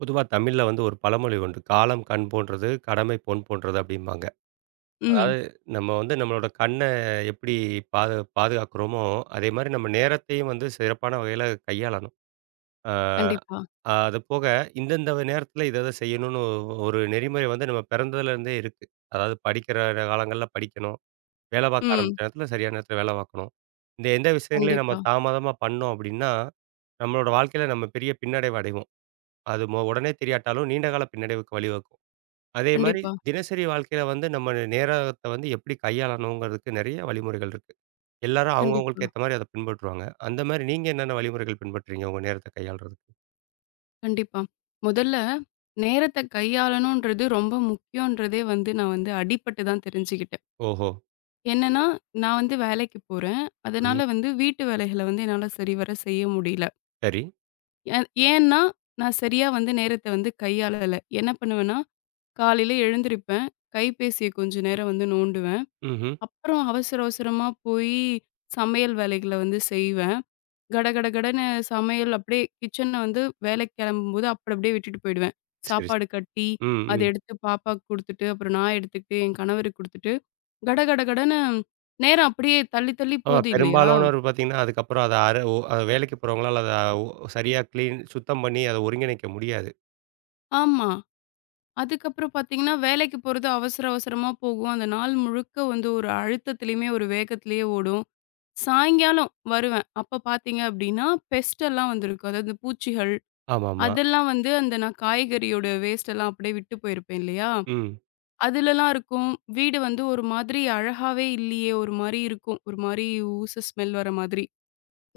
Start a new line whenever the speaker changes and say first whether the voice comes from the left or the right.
right: பொதுவா தமிழ்ல வந்து ஒரு பழமொழி உண்டு. "காலம் கண் போன்றது, கடமை பொன் போன்றது" அப்படிம்பாங்க. அதாவது
left: ம்.
right: நம்ம வந்து நம்மளோட கண்ண எப்படி பாதுகாக்கிறோமோ, அதே மாரி நம்ம நேரத்தையும் வந்து சிறப்பான வகையில கையாளணும். ஆ,
left: கண்டிப்பா.
right: அது போக இந்தந்த நேரத்தில இத இத செய்யணும்னு ஒரு நெறிமுறை வந்து நம்ம பிறந்ததுலேருந்தே இருக்கு. அதாவது படிக்கிற காலங்கள்ல படிக்கணும். வேலை பார்க்க
left: ம்.
right: ஆரம்பிச்ச நேரத்தில சரியான நேரத்தில வேலை பார்க்கணும். இந்த எந்த விஷயங்களையும் நம்ம
left: கண்டிப்பா,
right: தாமதமா பண்ணோம் அப்படின்னா, நம்மளோட வாழ்க்கையில நம்ம பெரிய பின்னடைவு அடைவோம். அது உடனே தெரியாட்டாலும் நீண்ட கால பின்னடைவுக்கு வழிவகுக்கும். அதே மாரி
left: கண்டிப்பா,
right: தினசரி வாழ்க்கையில வந்து நம்ம நேரத்த வந்து எப்படி கையாளணுங்கிறதுக்கு நெறைய வழிமுறைகள் இருக்கு. எல்லாரும்
left: கண்டிப்பா,
right: அவங்கவங்களுக்கு ஏத்த மாரி அத பின்பற்றுவாங்க. அந்த மாரி நீங்க என்னென்ன வழிமுறைகள் பின்பற்றீங்க உங்க நேரத்த கையாள்றதுக்கு?
left: கண்டிப்பா. முதல்ல நேரத்த கையாளணுன்றது ரொம்ப முக்கியன்றதே வந்து நான் வந்து அடிபட்டு தான் தெரிஞ்சுக்கிட்டேன்.
right: ஓஹோ!
left: என்னன்னா, நான் வந்து வேலைக்கு போறேன்.
right: ம்.
left: அதனால வந்து வீட்டு வேலைகள வந்து என்னால சரிவர செய்ய முடியல.
right: சரி.
left: ஏ ஏன்னா, நான் சரியா வந்து நேரத்த வந்து கையாளல. என்ன பண்ணுவேன்னா, காலையில எழுந்திரிப்பேன். கைபேசிய கொஞ்ச நேரம் வந்து நோண்டுவேன்.
right: ம்ஹ்ம்.
left: அப்புறம் அவசர அவசரமா போயி சமையல் வேலைகள வந்து செய்வேன். கடகடகடன்னு சமையல் அப்படியே கிச்சன்ல வந்து வேலைக்கு கிளம்பும்போது அப்படி அப்படியே விட்டுட்டு போயிடுவேன்.
right: சரி, சரி.
left: சாப்பாடு கட்டி,
right: ம்,
left: அத
right: ம்.
left: எடுத்து பாப்பாக்கு குடுத்துட்டு, அப்புறம் நான் எடுத்துக்கிட்டு, என் கணவருக்கு குடுத்துட்டு, கடகடகடன்னு நேரம் அப்படியே தள்ளி தள்ளி
right: ஆமா,
left: போது இல்லையா?
right: பெரும்பாலானோர் பார்த்தீங்கன்னா, அதுக்கப்புறம் அத அர ஓ வேலைக்கு போறவங்களால அத ஓ சரியா கிளீன் சுத்தம் பண்ணி அத ஒருங்கிணைக்க முடியாது.
left: ஆமா. அதுக்கப்புறம் பார்த்தீங்கன்னா, வேலைக்கு போறது அவசர அவசரமா போகும். அந்த நாள் முழுக்க வந்து ஒரு அழுத்தத்திலயுமே, ஒரு வேகத்திலயே ஓடும். சாயங்காலம் வருவேன். அப்ப பார்த்தீங்க அப்படின்னா, பெஸ்ட் எல்லாம் வந்திருக்கும். அதாவது பூச்சிகள்,
right: ஆமாமா.
left: அதெல்லாம் வந்து அந்த நான் காய்கறியோட வேஸ்ட் எல்லாம் அப்படியே விட்டு போயிருப்பேன் இல்லையா?
right: ம்.
left: அதுலலாம் இருக்கும். வீடு வந்து ஒரு மாதிரி அழகாவே இல்லையே! ஒரு மாரி இருக்கும். ஒரு மாரி ஊச ஸ்மெல் வர மாதிரி.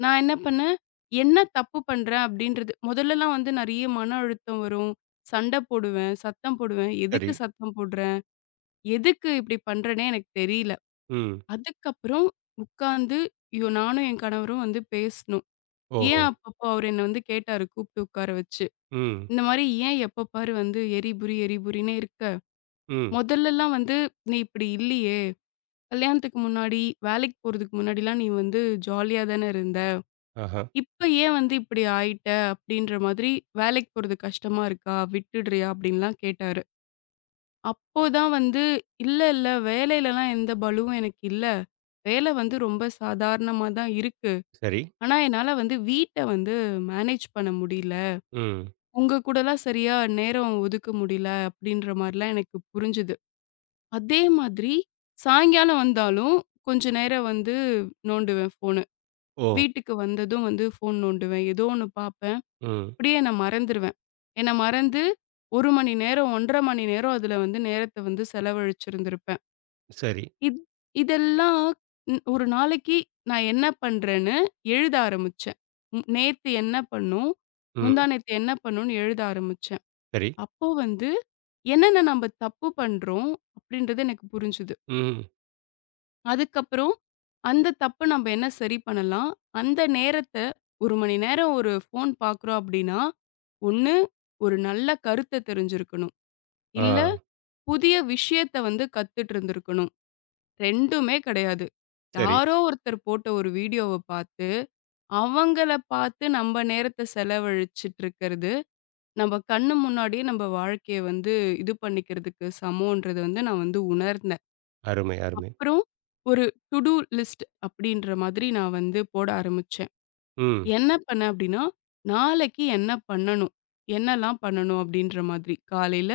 left: நான் என்ன பண்ணேன், என்ன தப்பு பண்றேன் அப்டின்றது முதல்லலாம் வந்து நெறைய மன அழுத்தம் வரும். சண்ட போடுவேன், சத்தம் போடுவேன்.
right: சரி.
left: எதுக்கு சத்தம் போடுறேன்? எதுக்கு இப்டி பண்றேன்னே எனக்கு தெரியல.
right: ம்.
left: அதுக்கப்புறம் உட்கார்ந்து ஐயோ! நானும் என் கணவரும் வந்து பேசினோம். ஏன்
right: ஓஹோ!
left: அப்பப்போ அவரு என்ன வந்து கேட்டாரு கூப்ட்டு உட்கார வச்சு.
right: ம்.
left: இந்த மாரி ஏன் எப்ப பாரு வந்து எரிபுரி எரிபுரின்னே இருக்க?
right: ம்.
left: முதல்லலாம் வந்து நீ இப்டி இல்லையே! கல்யாணத்துக்கு முன்னாடி, வேலைக்கு போறதுக்கு முன்னாடிலாம் நீ வந்து ஜாலியா தானே இருந்த.
right: ஆஹா.
left: இப்ப ஏன் வந்து இப்படி ஆயிட்ட? அப்படின்ற மாதிரி வேலைக்கு போறது கஷ்டமா இருக்கா? விட்டுடுறியா? அப்படின்லாம் கேட்டாரு. அப்போதான் வந்து இல்ல, வேலையிலலாம் எந்த பலுவும் எனக்கு இல்ல. வேலை வந்து ரொம்ப சாதாரணமா தான் இருக்கு.
right: சரி.
left: ஆனா என்னால வந்து வீட்ட வந்து மேனேஜ் பண்ண முடியல.
right: ம்.
left: உங்க கூடலாம் சரியா நேரம் ஒதுக்க முடியல அப்படின்ற மாரிலாம் எனக்கு புரிஞ்சுது. அதே மாதிரி சாயங்காலம் வந்தாலும் கொஞ்ச நேரம் வந்து நோண்டுவேன் ஃபோன.
right: ஓ!
left: வீட்டுக்கு வந்ததும் வந்து ஃபோன் நோண்டுவேன். ஏதோ ஒண்ணு பாப்பேன்.
right: ம்.
left: அப்படியே நான் மறந்துருவேன். என்ன மறந்து 1 மணி நேரம், 1 1/2 மணி நேரம் அதுல வந்து நேரத்த வந்து செலவழிச்சிருந்திருப்பேன்.
right: சரி.
left: இத் இதெல்லாம் ஒரு நாளைக்கு நான் என்ன பண்றேன்னு எழுத ஆரம்பிச்சேன். நேத்து என்ன பண்ணோம்?
right: ம்.
left: முந்தா நேத்து என்ன பண்ணோம்ன்னு எழுத ஆரம்பிச்சேன்.
right: சரி.
left: அப்போ வந்து என்னென்ன நம்ப தப்பு பண்றோம்? அப்படின்றது எனக்கு புரிஞ்சுது.
right: ம்.
left: அதுக்கப்புறம், அந்த தப்பு நம்ப என்ன சரி பண்ணலாம்? அந்த நேரத்த 1 மணி நேரம் ஒரு ஃபோன் பார்க்குறோம் அப்டின்னா, ஒண்ணு ஒரு நல்ல கருத்த தெரிஞ்சிருக்கணும். இல்ல
right: ஆ.
left: புதிய விஷயத்த வந்து கத்துட்டு இருந்திருக்கணும். 2மே கெடையாது.
right: சரி.
left: யாரோ ஒருத்தர் போட்ட ஒரு வீடியோவ பார்த்து, அவங்கள பார்த்து நம்ப நேரத்த செலவழிச்சுட்டு இருக்கிறது, நம்ப கண்ணு முன்னாடியே நம்ப வாழ்க்கைய வந்து இது பண்ணிக்கிறதுக்கு சமம்ன்றது வந்து நான் வந்து உணர்ந்தேன்.
right: அருமை, அருமை.
left: அப்புறம் ஒரு டூ லிஸ்ட் அப்படின்ற மாதிரி நான் வந்து போட ஆரம்பிச்சேன்.
right: ம்.
left: என்ன பண்ணேன் அப்படின்னா, நாளைக்கு என்ன பண்ணணும்? என்னலாம் பண்ணணும்? அப்படின்ற மாதிரி. காலையில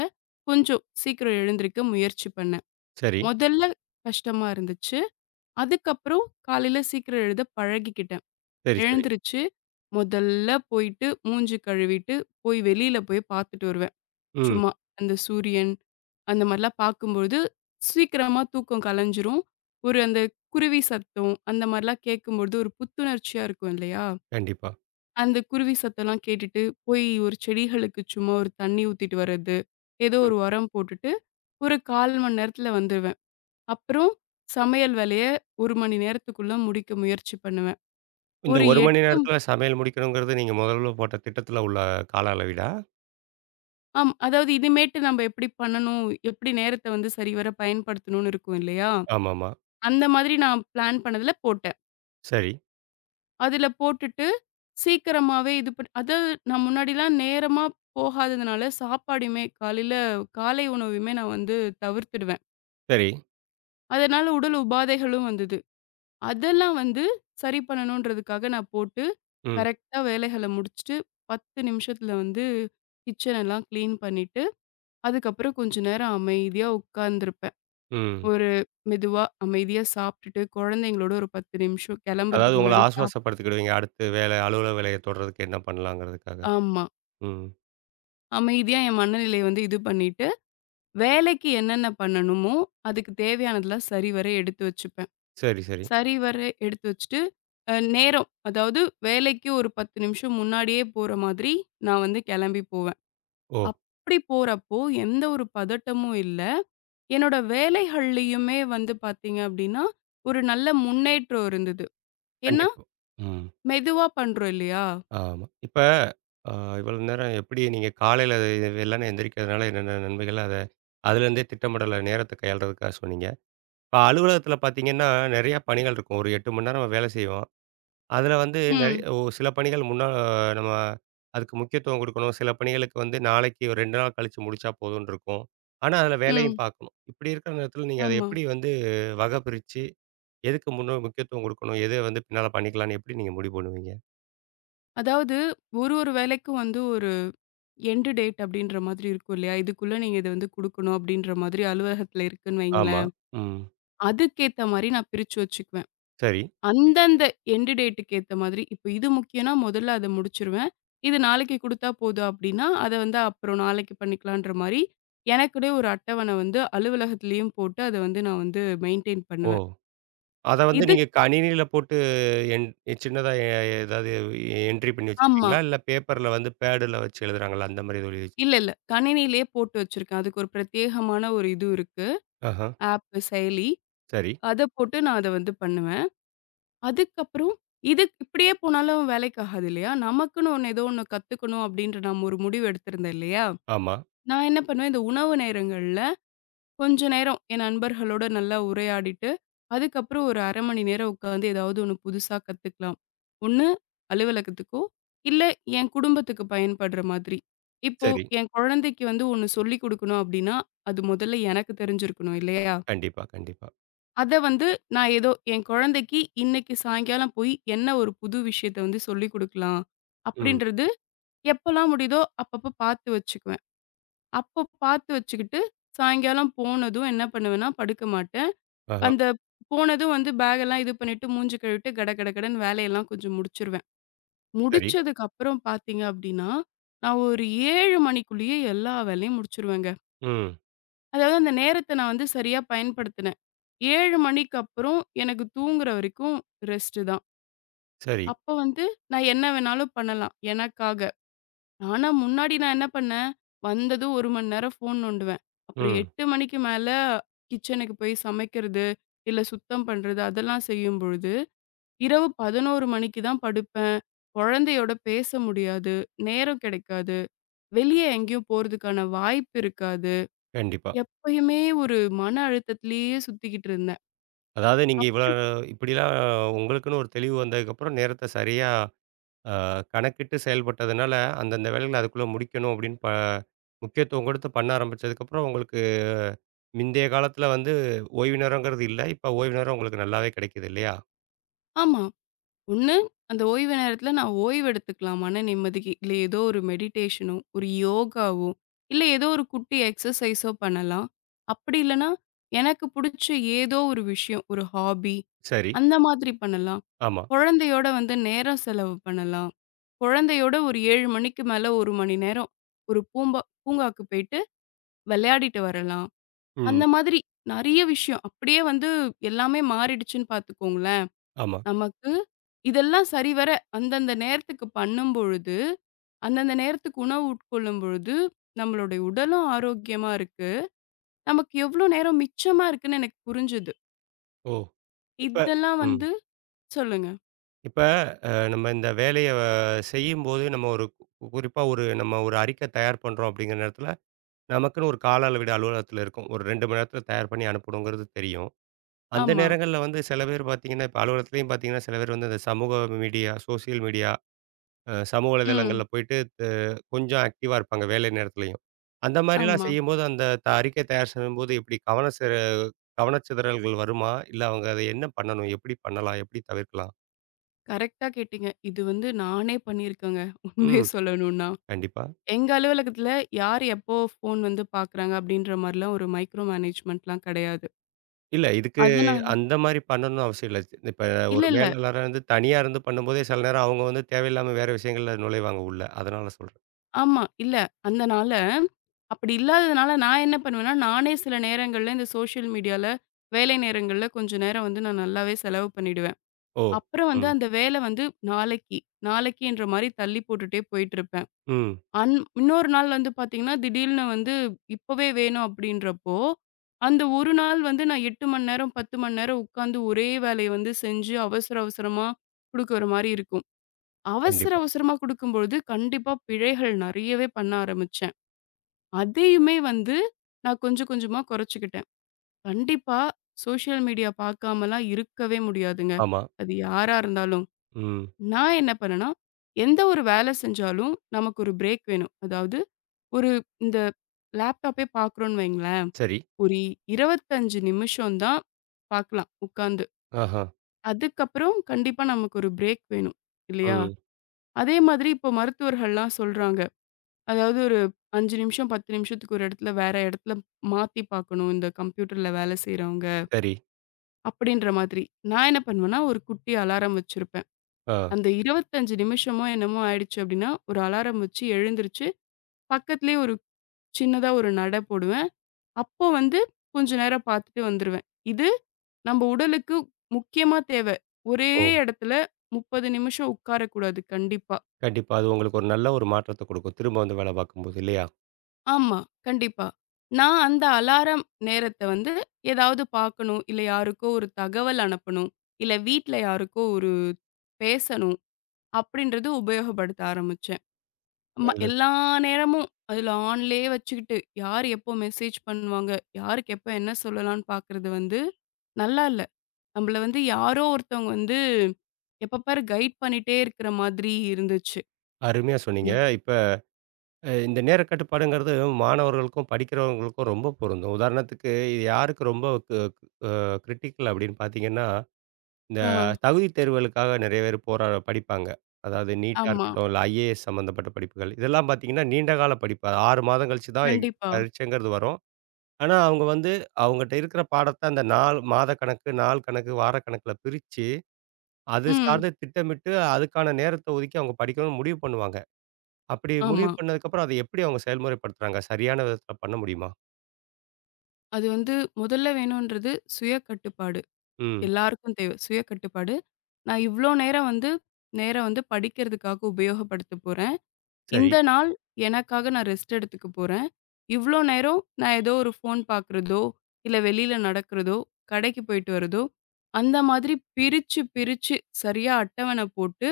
left: கொஞ்சம் சீக்கிரம் எழுந்திரிக்க முயற்சி பண்ணேன்.
right: சரி,
left: முதல்ல கஷ்டமா இருந்துச்சு. அதுக்கப்புறம் காலையில சீக்கிரம் எழுத பழகிக்கிட்டேன்.
right: சரி, சரி.
left: எழுந்திரிச்சு, முதல்ல போயிட்டு மூஞ்சு கழுவிட்டு, போய் வெளியில போய் பார்த்துட்டு வருவேன்.
right: ம்.
left: சும்மா. அந்த சூரியன், அந்த மாரிலாம் பார்க்கும்பொழுது, சீக்கிரமா தூக்கம் கலைஞ்சிரும். ஒரு அந்த குருவி சத்தம், அந்த மாரிலாம் கேட்கும்பொழுது ஒரு புத்துணர்ச்சியா இருக்கும் இல்லையா?
right: கண்டிப்பா.
left: அந்த குருவி சத்தம்லாம் கேட்டுட்டு, போய் ஒரு செடிகளுக்கு சும்மா ஒரு தண்ணி ஊத்திட்டு வர்றது, ஏதோ
right: ம்.
left: ஒரு உரம் போட்டுட்டு, ஒரு 1/4 மணி நேரத்துல வந்துருவேன். அப்புறம் சமையல் வேலைய 1 மணி நேரத்துக்குள்ள முடிக்க முயற்சி பண்ணுவேன்.
right: இந்த
left: ஒரு
right: 1 மணி
left: 8
right: நேரத்தில சமையல் முடிக்கணுங்கிறது நீங்க முதல்ல போட்ட திட்டத்தில உள்ள கால அளவீடா?
left: ஆம் அதாவது இனிமேட்டு நம்ம எப்படி பண்ணணும்? எப்படி நேரத்த வந்து சரிவர பயன்படுத்தணும்னு இருக்கும் இல்லையா?
right: ஆமாமா.
left: அந்த மாதிரி நான் பிளான் பண்ணதுல போட்டேன்.
right: சரி,
left: அதுல போட்டுட்டு சீக்கிரமாவே இது பண் அதாவது நான் முன்னாடிலாம் நேரமா போகாததுனால சாப்பாடுமே காலையில காலை உணவுமே நான் வந்து தவிர்த்துடுவேன்.
right: சரி.
left: அதனால உடல் உபாதைகளும் வந்தது. அதெல்லாம் வந்து சரி பண்ணணுன்றதுக்காக நான் போட்டு,
right: ம்,
left: கரெக்ட்டா வேலைகள முடிச்சுட்டு 10 நிமிஷத்துல வந்து கிச்சன் எல்லாம் கிளீன் பண்ணிட்டு, அதுக்கப்புறம் கொஞ்ச நேரம் அமைதியா உட்கார்ந்திருப்பேன்.
right: ம்.
left: ஒரு மெதுவா அமைதியா சாப்பிட்டுட்டு, குழந்தைங்களோட ஒரு 10 நிமிஷம்
right: அதாவது
left: கிளம்புறதுக்கு
right: உங்கள
left: முன்னாடி
right: ஆசுவாசப்படுத்திக்கிடுவீங்க. அடுத்து வேலை அலுவலக வேலைய தொடர்றதுக்கு என்ன பண்ணலாங்கிறதுக்காக.
left: ஆமா.
right: ம்.
left: அமைதியா என் மனநிலைய வந்து இது பண்ணிட்டு, வேலைக்கு என்னென்ன பண்ணணுமோ, அதுக்கு தேவையானதெல்லாம் சரிவர எடுத்து வச்சுப்பேன்.
right: சரி, சரி.
left: சரிவர எடுத்து வச்சுட்டு, நேரம் அதாவது வேலைக்கு ஒரு 10 நிமிஷம் முன்னாடியே போற மாதிரி நான் வந்து கிளம்பி போவேன்.
right: ஓ!
left: அப்படி போறப்போ எந்த ஒரு பதட்டமும் இல்ல. என்னோட வேலைகள்லயுமே வந்து பார்த்தீங்க அப்படின்னா, ஒரு நல்ல முன்னேற்றம் இருந்தது. ஏன்னா,
right: கண்டிப்பா. ம்.
left: மெதுவா பண்றோம் இல்லையா?
right: ஆமா. இப்ப அ இவ்வளவு நேரம் எப்படி நீங்க காலையில வெள்ளன எந்திரிக்கிறதுனால என்னென்ன நன்மைகள், அத அதுலேருந்தே திட்டமிடல நேரத்த கையாளுறதுக்காக சொன்னீங்க. இப்ப அலுவலகத்தில பார்த்தீங்கன்னா, நெறைய பணிகள் இருக்கும். ஒரு 8 மணி நேரம் நம்ம வேலை செய்வோம். அதில வந்து நெறைய
left: ம்,
right: சில பணிகள் முன்னா நம்ம அதுக்கு முக்கியத்துவம் குடுக்கணும். சில பணிகளுக்கு வந்து நாளைக்கு ஒரு 2 நாள் கழிச்சு முடிச்சா போதும்ன்னு இருக்கும். ஆனா, அதில வேலையும்
left: ம்.
right: பார்க்கணும். இப்படி இருக்கிற நேரத்தில நீங்க அத
left: ஆமா.
right: எப்படி வந்து வகை பிரிச்சு, எதுக்கு முன்ன முக்கியத்துவம் குடுக்கணும்? எத வந்து பின்னால பண்ணிக்கலாம்ன்னு எப்படி நீங்க முடிவு பண்ணுவீங்க?
left: அதாவது ஒரு ஒரு வேலைக்கும் வந்து ஒரு எண்ட் டேட் அப்படின்ற மாதிரி இருக்கும் இல்லையா? இதுக்குள்ள நீங்க இத வந்து குடுக்கணும் அப்படின்ற மாதிரி அலுவலகத்துல இருக்குன்னு
right: ஆமா.
left: வைங்களேன்.
right: ம்.
left: அதுக்கேத்த மாரி நான் பிரிச்சு வச்சுக்குவேன்.
right: சரி.
left: அந்தந்த எண்ட் டேட்டுக்கு ஏத்த மாதிரி இப்ப இது முக்கியம்னா முதல்ல அத முடிச்சுருவேன். இது நாளைக்கு குடுத்தா போதும் அப்படின்னா, அத வந்து அப்புறம் நாளைக்கு பண்ணிக்கலான்ற மாரி, எனக்குன்னே ஒரு அட்டவணை வந்து அலுவலகத்திலயும் போட்டு அத வந்து நான் வந்து மெயின்டெயின்
right: ஓ!
left: பண்ணுவேன்.
right: அத வந்து
left: இது
right: நீங்க கணினியில போட்டு என் சின்னதா ஏதாவது என்ட்ரி பண்ணி
left: ஆமா.
right: வச்சிருப்பீங்களா? இல்ல பேப்பர்ல வந்து பேடுல வச்சு எழுதுறாங்கல்ல, அந்த மாரி எதுவும் எழுதி
left: இல்ல,
right: வச்சிருப்பீங்களா?
left: இல்ல. கணினியிலேயே போட்டு வச்சிருக்கேன். அதுக்கு ஒரு பிரத்யேகமான ஒரு இது இருக்கு.
right: ஆஹா,
left: ஆப் செயலி.
right: சரி.
left: அத போட்டு நான் அத வந்து பண்ணுவேன். அதுக்கப்புறம் இது இப்படியே போனாலும் வேலைக்கு ஆகாது இல்லையா? நமக்குன்னு ஒண்ணு ஏதோ ஒண்ணு கத்துக்கணும் அப்படின்ற நம்ம ஒரு முடிவு எடுத்திருந்தேன் இல்லையா?
right: ஆமா,
left: நான் என்ன பண்ணுவேன், இந்த உணவு நேரங்கள்ல கொஞ்ச நேரம் என் நண்பர்களோட நல்லா உரையாடிட்டு, அதுக்கப்புறம் ஒரு 1/2 மணி நேரம் உட்காந்து ஏதாவது ஒண்ணு புதுசா கத்துக்கலாம். ஒண்ணு அலுவலகத்துக்கோ, இல்ல என் குடும்பத்துக்கு பயன்படுற மாதிரி. இப்போ
right: சரி.
left: என் குழந்தைக்கு வந்து ஒண்ணு சொல்லிக் குடுக்கணும் அப்படின்னா, அது முதல்ல எனக்கு தெரிஞ்சிருக்கணும் இல்லையா?
right: கண்டிப்பா, கண்டிப்பா.
left: அத வந்து நான் ஏதோ என் குழந்தைக்கு இன்னைக்கு சாயங்காலம் போய் என்ன ஒரு புது விஷயத்த வந்து சொல்லிக் குடுக்கலாம்.
right: ம்.
left: அப்படின்றது எப்பலாம் முடியுதோ அப்பப்ப பார்த்து வச்சுக்குவேன். அப்போ பார்த்து வச்சுக்கிட்டு, சாயங்காலம் போனதும் என்ன பண்ணுவேன்னா படுக்க மாட்டேன்.
right: ஆஹா,
left: அந்த போனதும் வந்து பேக்கெல்லாம் இது பண்ணிட்டு மூஞ்சு கழுவிட்டு கட கட கடன்னு வேலையெல்லாம் கொஞ்சம் முடிச்சுருவேன்.
right: சரி.
left: முடிச்சதுக்கு அப்புறம் பார்த்தீங்க அப்படின்னா, நான் ஒரு 7 மணிக்குள்ளேயே எல்லா வேலையும் முடிச்சுருவேங்க.
right: ம்.
left: அதாவது அந்த நேரத்த நான் வந்து சரியா பயன்படுத்தினேன். 7 மணிக்கு அப்புறம் எனக்கு தூங்குற வரைக்கும் ரெஸ்ட்டு தான்.
right: சரி.
left: அப்ப வந்து நான் என்ன வேணாலும் பண்ணலாம், எனக்காக. ஆனா முன்னாடி நான் என்ன பண்ணேன், வந்ததும் 1 மணி நேரம் ஃபோன் நோண்டுவேன். அப்புறம்
right: ம்.
left: 8 மணிக்கு மேல கிச்சனுக்கு போய் சமைக்கிறது, இல்ல சுத்தம் பண்றது அதெல்லாம் செய்யும் பொழுது, இரவு 11 மணிக்கு தான் படுப்பேன். குழந்தையோட பேச முடியாது, நேரம் கிடைக்காது, வெளிய எங்கேயும் போறதுக்கான வாய்ப்பு இருக்காது.
right: கண்டிப்பா.
left: எப்பயுமே ஒரு மன அழுத்தத்திலேயே சுத்திக்கிட்டு இருந்தேன்.
right: அதாவது நீங்க இவ்வளோ
left: அப்புறம்
right: இப்படிலாம் உங்களுக்குன்னு ஒரு தெளிவு வந்ததுக்கப்புறம் நேரத்த சரியா அ கணக்கிட்டு செயல்பட்டதுனால, அந்தந்த வேலைகள அதுக்குள்ள முடிக்கணும் அப்படின்னு முக்கியத்துவம் கொடுத்து பண்ண ஆரம்பிச்சதுக்கப்புறம் உங்களுக்கு மிந்தைய காலத்துல வந்து ஓய்வு நேரங்கிறது இல்ல. இப்ப ஓய்வு நேரம் உங்களுக்கு நல்லாவே கிடைக்குது இல்லையா?
left: ஆமா. ஒண்ணு அந்த ஓய்வு நேரத்தில நான் ஓய்வு எடுத்துக்கலாம் மன நிம்மதிக்கு. இல்ல ஏதோ ஒரு மெடிடேஷனோ, ஒரு யோகாவோ, இல்ல ஏதோ ஒரு குட்டி எக்ஸர்சைஸோ பண்ணலாம். அப்படி இல்லன்னா, எனக்கு புடிச்ச ஏதோ ஒரு விஷயம், ஒரு ஹாபி
right: சரி.
left: அந்த மாதிரி பண்ணலாம்.
right: ஆமா.
left: குழந்தையோட வந்து நேரம் செலவு பண்ணலாம். குழந்தையோட ஒரு 7 மணிக்கு மேல 1 மணி நேரம் ஒரு பூம்பா பூங்காவுக்கு போயிட்டு விளையாடிட்டு வரலாம்.
right: ம்.
left: அந்த மாதிரி நெறைய விஷயம். அப்படியே வந்து எல்லாமே மாறிடுச்சுன்னு பார்த்துக்கோங்களேன்.
right: ஆமா.
left: நமக்கு இதெல்லாம் சரிவர அந்தந்த நேரத்துக்கு பண்ணும்பொழுது, அந்தந்த நேரத்துக்கு உணவு உட்கொள்ளும் பொழுது, நம்மளுடைய உடலும் ஆரோக்கியமா இருக்கு. நமக்கு எவ்ளோ நேரம் மிச்சமா இருக்குன்னு எனக்கு புரிஞ்சது.
right: ஓ! இப்ப
left: இதெல்லாம்
right: ம்.
left: வந்து சொல்லுங்க.
right: இப்ப நம்ம இந்த வேலைய செய்யும்போது நம்ம ஒரு குறிப்பா ஒரு நம்ம ஒரு அறிக்கை தயார் பண்றோம் அப்படிங்கிற நேரத்துல, நமக்குன்னு ஒரு கால அளவீடு அலுவலகத்துல இருக்கும். ஒரு 2 மணி நேரத்துல தயார் பண்ணி அனுப்பணுங்கிறது தெரியும். அந்த
left: ஆமா.
right: நேரங்கள்ல வந்து சில பேர் பார்த்தீங்கன்னா, இப்ப அலுவலகத்துலயும் பார்த்தீங்கன்னா, சில பேர் வந்து இந்த சமூக மீடியா, சோசியல் மீடியா, அ சமூக
left: ம்.
right: வலைதளங்கள்ல போயிட்டு கொஞ்சம் ஆக்டிவா இருப்பாங்க வேலை நேரத்துலயும். அந்த மாரிலாம்
left: ஆமா.
right: செய்யும்போது அந்த அறிக்கை தயார் செய்யும்போது எப்படி கவனச்சிதறல்கள் வருமா? இல்ல அவங்க அத என்ன பண்ணணும்? எப்படி பண்ணலாம்? எப்படி தவிர்க்கலாம்?
left: கரெக்ட்டா கேட்டீங்க. இது வந்து நானே பண்ணியிருக்கேங்க. உண்மைய
right: ம்.
left: சொல்லணும்னா.
right: கண்டிப்பா.
left: எங்க அலுவலகத்துல யார் எப்போ ஃபோன் வந்து பார்க்குறாங்க அப்படின்ற மாரிலாம் ஒரு மைக்ரோ மேனேஜ்மென்ட்லாம் கிடையாது.
right: இல்ல இதுக்கு
left: அதனால
right: அந்த மாரி பண்ணணும்னு அவசியம் இல்ல. இப்ப
left: இல்ல,
right: ஒரு
left: இல்ல.
right: மேலாளரா இருந்து தனியா இருந்து பண்ணும்போதே சில நேரம் அவங்க வந்து தேவையில்லாம வேற விஷயங்கள்ல நுழைவாங்க உள்ள. அதனால சொல்றேன்.
left: ஆமா. இல்ல. அந்த நாள்ல அப்படி இல்லாததுனால நான் என்ன பண்ணுவேன்னா, நானே சில நேரங்கள்ல இந்த சோஷியல் மீடியால வேலை நேரங்கள்ல கொஞ்சம் நேரம் வந்து நான் நல்லாவே செலவு பண்ணிடுவேன்.
right: ஓ!
left: அப்புறம் வந்து
right: ம்.
left: அந்த வேலை வந்து நாளைக்கு, நாளைக்குன்ற மாரி தள்ளி போட்டுட்டே போயிட்டுருப்பேன்.
right: ம்.
left: அன் இன்னொரு நாள் வந்து பார்த்தீங்கன்னா, திடீல்னு வந்து இப்பவே வேணும் அப்படின்றப்போ, அந்த ஒரு நாள் வந்து நான் 8 மணி நேரம், 10 மணி நேரம் உட்காந்து ஒரே வேலைய வந்து செஞ்சு அவசர அவசரமா குடுக்குற மாரி இருக்கும். அவசர
right: கண்டிப்பா.
left: அவசரமா குடுக்கும்பொழுது, கண்டிப்பா பிழைகள் நெறையவே பண்ண ஆரம்பிச்சேன். அதையுமே வந்து நான் கொஞ்சம் கொஞ்சமா குறைச்சுக்கிட்டேன். கண்டிப்பா சோசியல் மீடியா பார்க்காமலாம் இருக்கவே முடியாதுங்க.
right: ஆமா.
left: அது யாரா இருந்தாலும்.
right: ம்.
left: நான் என்ன பண்ணேன்னா, எந்த ஒரு வேலை செஞ்சாலும் நமக்கு ஒரு பிரேக் வேணும். அதாவது ஒரு இந்த லேப்டாப்பே பார்க்குறோம்ன்னு வைங்களேன்,
right: சரி.
left: ஒரு 25 நிமிஷம் தான் பார்க்கலாம் உட்காந்து.
right: ஆஹா.
left: அதுக்கப்புறம் கண்டிப்பா நமக்கு ஒரு பிரேக் வேணும் இல்லையா?
right: ம்.
left: அதே மாதிரி இப்போ மருத்துவர்கள்லாம் சொல்றாங்க. அதாவது ஒரு 5 நிமிஷம், 10 நிமிஷத்துக்கு ஒரு இடத்துல, வேற இடத்துல மாத்தி பார்க்கணும். இந்த கம்ப்யூட்டர்ல வேலை செய்றவங்க,
right: சரி.
left: அப்படின்ற மாதிரி. நான் என்ன பண்ணுவேன்னா, ஒரு குட்டி அலாரம் வச்சிருப்பேன்.
right: ஆ.
left: அந்த 25 நிமிஷமோ என்னமோ ஆயிடுச்சு அப்படின்னா, ஒரு அலாரம் வச்சு எழுந்திருச்சு, பக்கத்திலேயே ஒரு சின்னதா ஒரு நட போடுவேன். அப்போ வந்து கொஞ்ச நேரம் பார்த்துட்டு வந்துருவேன். இது நம்ம உடலுக்கு முக்கியமா தேவை. ஒரே
right: ஓ!
left: இடத்துல 30 நிமிஷம் உட்காரக்கூடாது கண்டிப்பா.
right: கண்டிப்பா. அது உங்களுக்கு ஒரு நல்ல ஒரு மாற்றத்த குடுக்கும். திரும்ப வந்து வேலை பார்க்கும்போது இல்லையா?
left: ஆமா. கண்டிப்பா. நான் அந்த அலாரம் நேரத்த வந்து ஏதாவது பார்க்கணும், இல்ல யாருக்கோ ஒரு தகவல் அனுப்பணும், இல்ல வீட்ல யாருக்கோ ஒரு பேசணும் அப்படின்றது உபயோகப்படுத்த ஆரம்பிச்சேன்.
right: நல்லது.
left: எல்லா நேரமும் அதுல ஆன்லயே வச்சுக்கிட்டு, யார் எப்போ மெசேஜ் பண்ணுவாங்க, யாருக்கு எப்ப என்ன சொல்லலாம்ன்னு பார்க்கறது வந்து நல்லா இல்ல. நம்மள வந்து யாரோ ஒருத்தவங்க வந்து எப்ப பாரு கைட் பண்ணிட்டே இருக்கிற மாதிரி இருந்துச்சு.
right: அருமையா
left: ந
right: சொன்னீங்க. இப்ப இந்த நேர கட்டுப்பாடுங்கிறது மாணவர்களுக்கும், படிக்கிறவங்களுக்கும் ரொம்ப பொருந்தும். உதாரணத்துக்கு இது யாருக்கு ரொம்ப கிரிட்டிக்கல் அப்படின்னு பார்த்தீங்கன்னா, இந்த
left: ஆ.
right: தகுதி தேர்வுகளுக்காக நிறைய பேர் போரா படிப்பாங்க. அதாவது நீட்டா
left: ஆமா.
right: இருக்கட்டும், இல்ல ஐஏஎஸ் சம்மந்தப்பட்ட படிப்புகள். இதெல்லாம் பார்த்தீங்கன்னா, நீண்ட கால படிப்பு. 6 மாதம் கழிச்சு தான்
left: கண்டிப்பா.
right: பரீட்சைங்கிறது வரும். ஆனா, அவங்க வந்து அவங்கட்ட இருக்கிற பாடத்த அந்த நாள் மாத கணக்கு, நாள் கணக்கு, வார கணக்குல பிரிச்சு அது
left: ம்.
right: சார்ந்து திட்டமிட்டு, அதுக்கான நேரத்த ஒதுக்கி அவங்க படிக்கணும்னு முடிவு பண்ணுவாங்க. அப்படி முடிவு
left: ஆமா.
right: பண்ணதுக்கப்புறம், அத எப்படி அவங்க செயல்முறைப்படுத்துறாங்க? சரியான விதத்துல பண்ண முடியுமா?
left: அது வந்து முதல்ல வேணுன்றது சுய கட்டுப்பாடு.
right: ம்.
left: எல்லாருக்கும் தேவை. சுய கட்டுப்பாடு. நான் இவ்ளோ நேரம் வந்து நேரம் வந்து படிக்கிறதுக்காக உபயோகப்படுத்த போறேன்.
right: சரி,
left: இந்த நாள் எனக்காக நான் ரெஸ்ட் எடுத்துக்க போறேன். இவ்ளோ நேரம் நான் ஏதோ ஒரு ஃபோன் பார்க்குறதோ, இல்ல வெளியில நடக்கிறதோ, கடைக்கு போயிட்டு வரதோ, அந்த மாதிரி பிரிச்சு, பிரிச்சு சரியா அட்டவணை போட்டு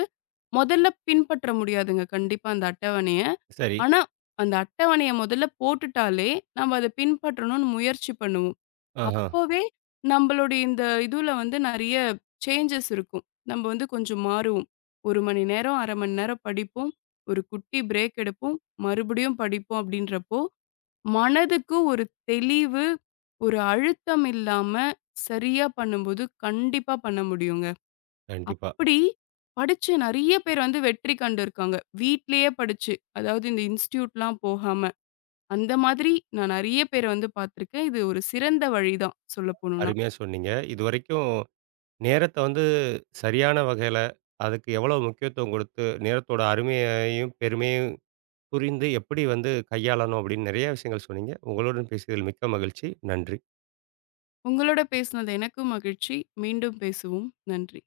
left: முதல்ல பின்பற்ற முடியாதுங்க கண்டிப்பா அந்த அட்டவணைய.
right: சரி.
left: ஆனா, அந்த அட்டவணைய முதல்ல போட்டுட்டாலே நம்ம அத பின்பற்றணும்னு முயற்சி பண்ணுவோம்.
right: ஆஹா.
left: அப்பவே நம்மளுடைய இந்த இதுல வந்து நெறைய சேஞ்சஸ் இருக்கும். நம்ம வந்து கொஞ்சம் மாறுவோம். 1 மணி நேரம், 1/2 மணி நேரம் படிப்போம். ஒரு குட்டி பிரேக் எடுப்போம். மறுபடியும் படிப்போம் அப்டின்றப்போ, மனதுக்கு ஒரு தெளிவு, ஒரு அழுத்தம் இல்லாம சரியா பண்ணும்போது கண்டிப்பா பண்ண முடியுங்க.
right: கண்டிப்பா.
left: அப்படி படிச்சு நெறைய பேர் வந்து வெற்றி கண்டுருக்காங்க. வீட்லயே படிச்சு. அதாவது இந்த இன்ஸ்டிடியூட்லாம் போகாம. அந்த மாதிரி நான் நெறைய பேர வந்து பார்த்துருக்கேன். இது ஒரு சிறந்த வழி தான் சொல்லப்போணும்னா.
right: அருமையா சொன்னீங்க. இதுவரைக்கும் நேரத்த வந்து சரியான வகையில, அதுக்கு எவ்வளவு முக்கியத்துவம் குடுத்து, நேரத்தோட அருமையையும், பெருமையும் புரிந்து எப்படி வந்து கையாளணும் அப்படின்னு நெறைய விஷயங்கள் சொன்னீங்க. உங்களுடன் பேசியதில் மிக்க மகிழ்ச்சி. நன்றி.
left: உங்களோட பேசினது எனக்கும் மகிழ்ச்சி. மீண்டும் பேசுவோம். நன்றி.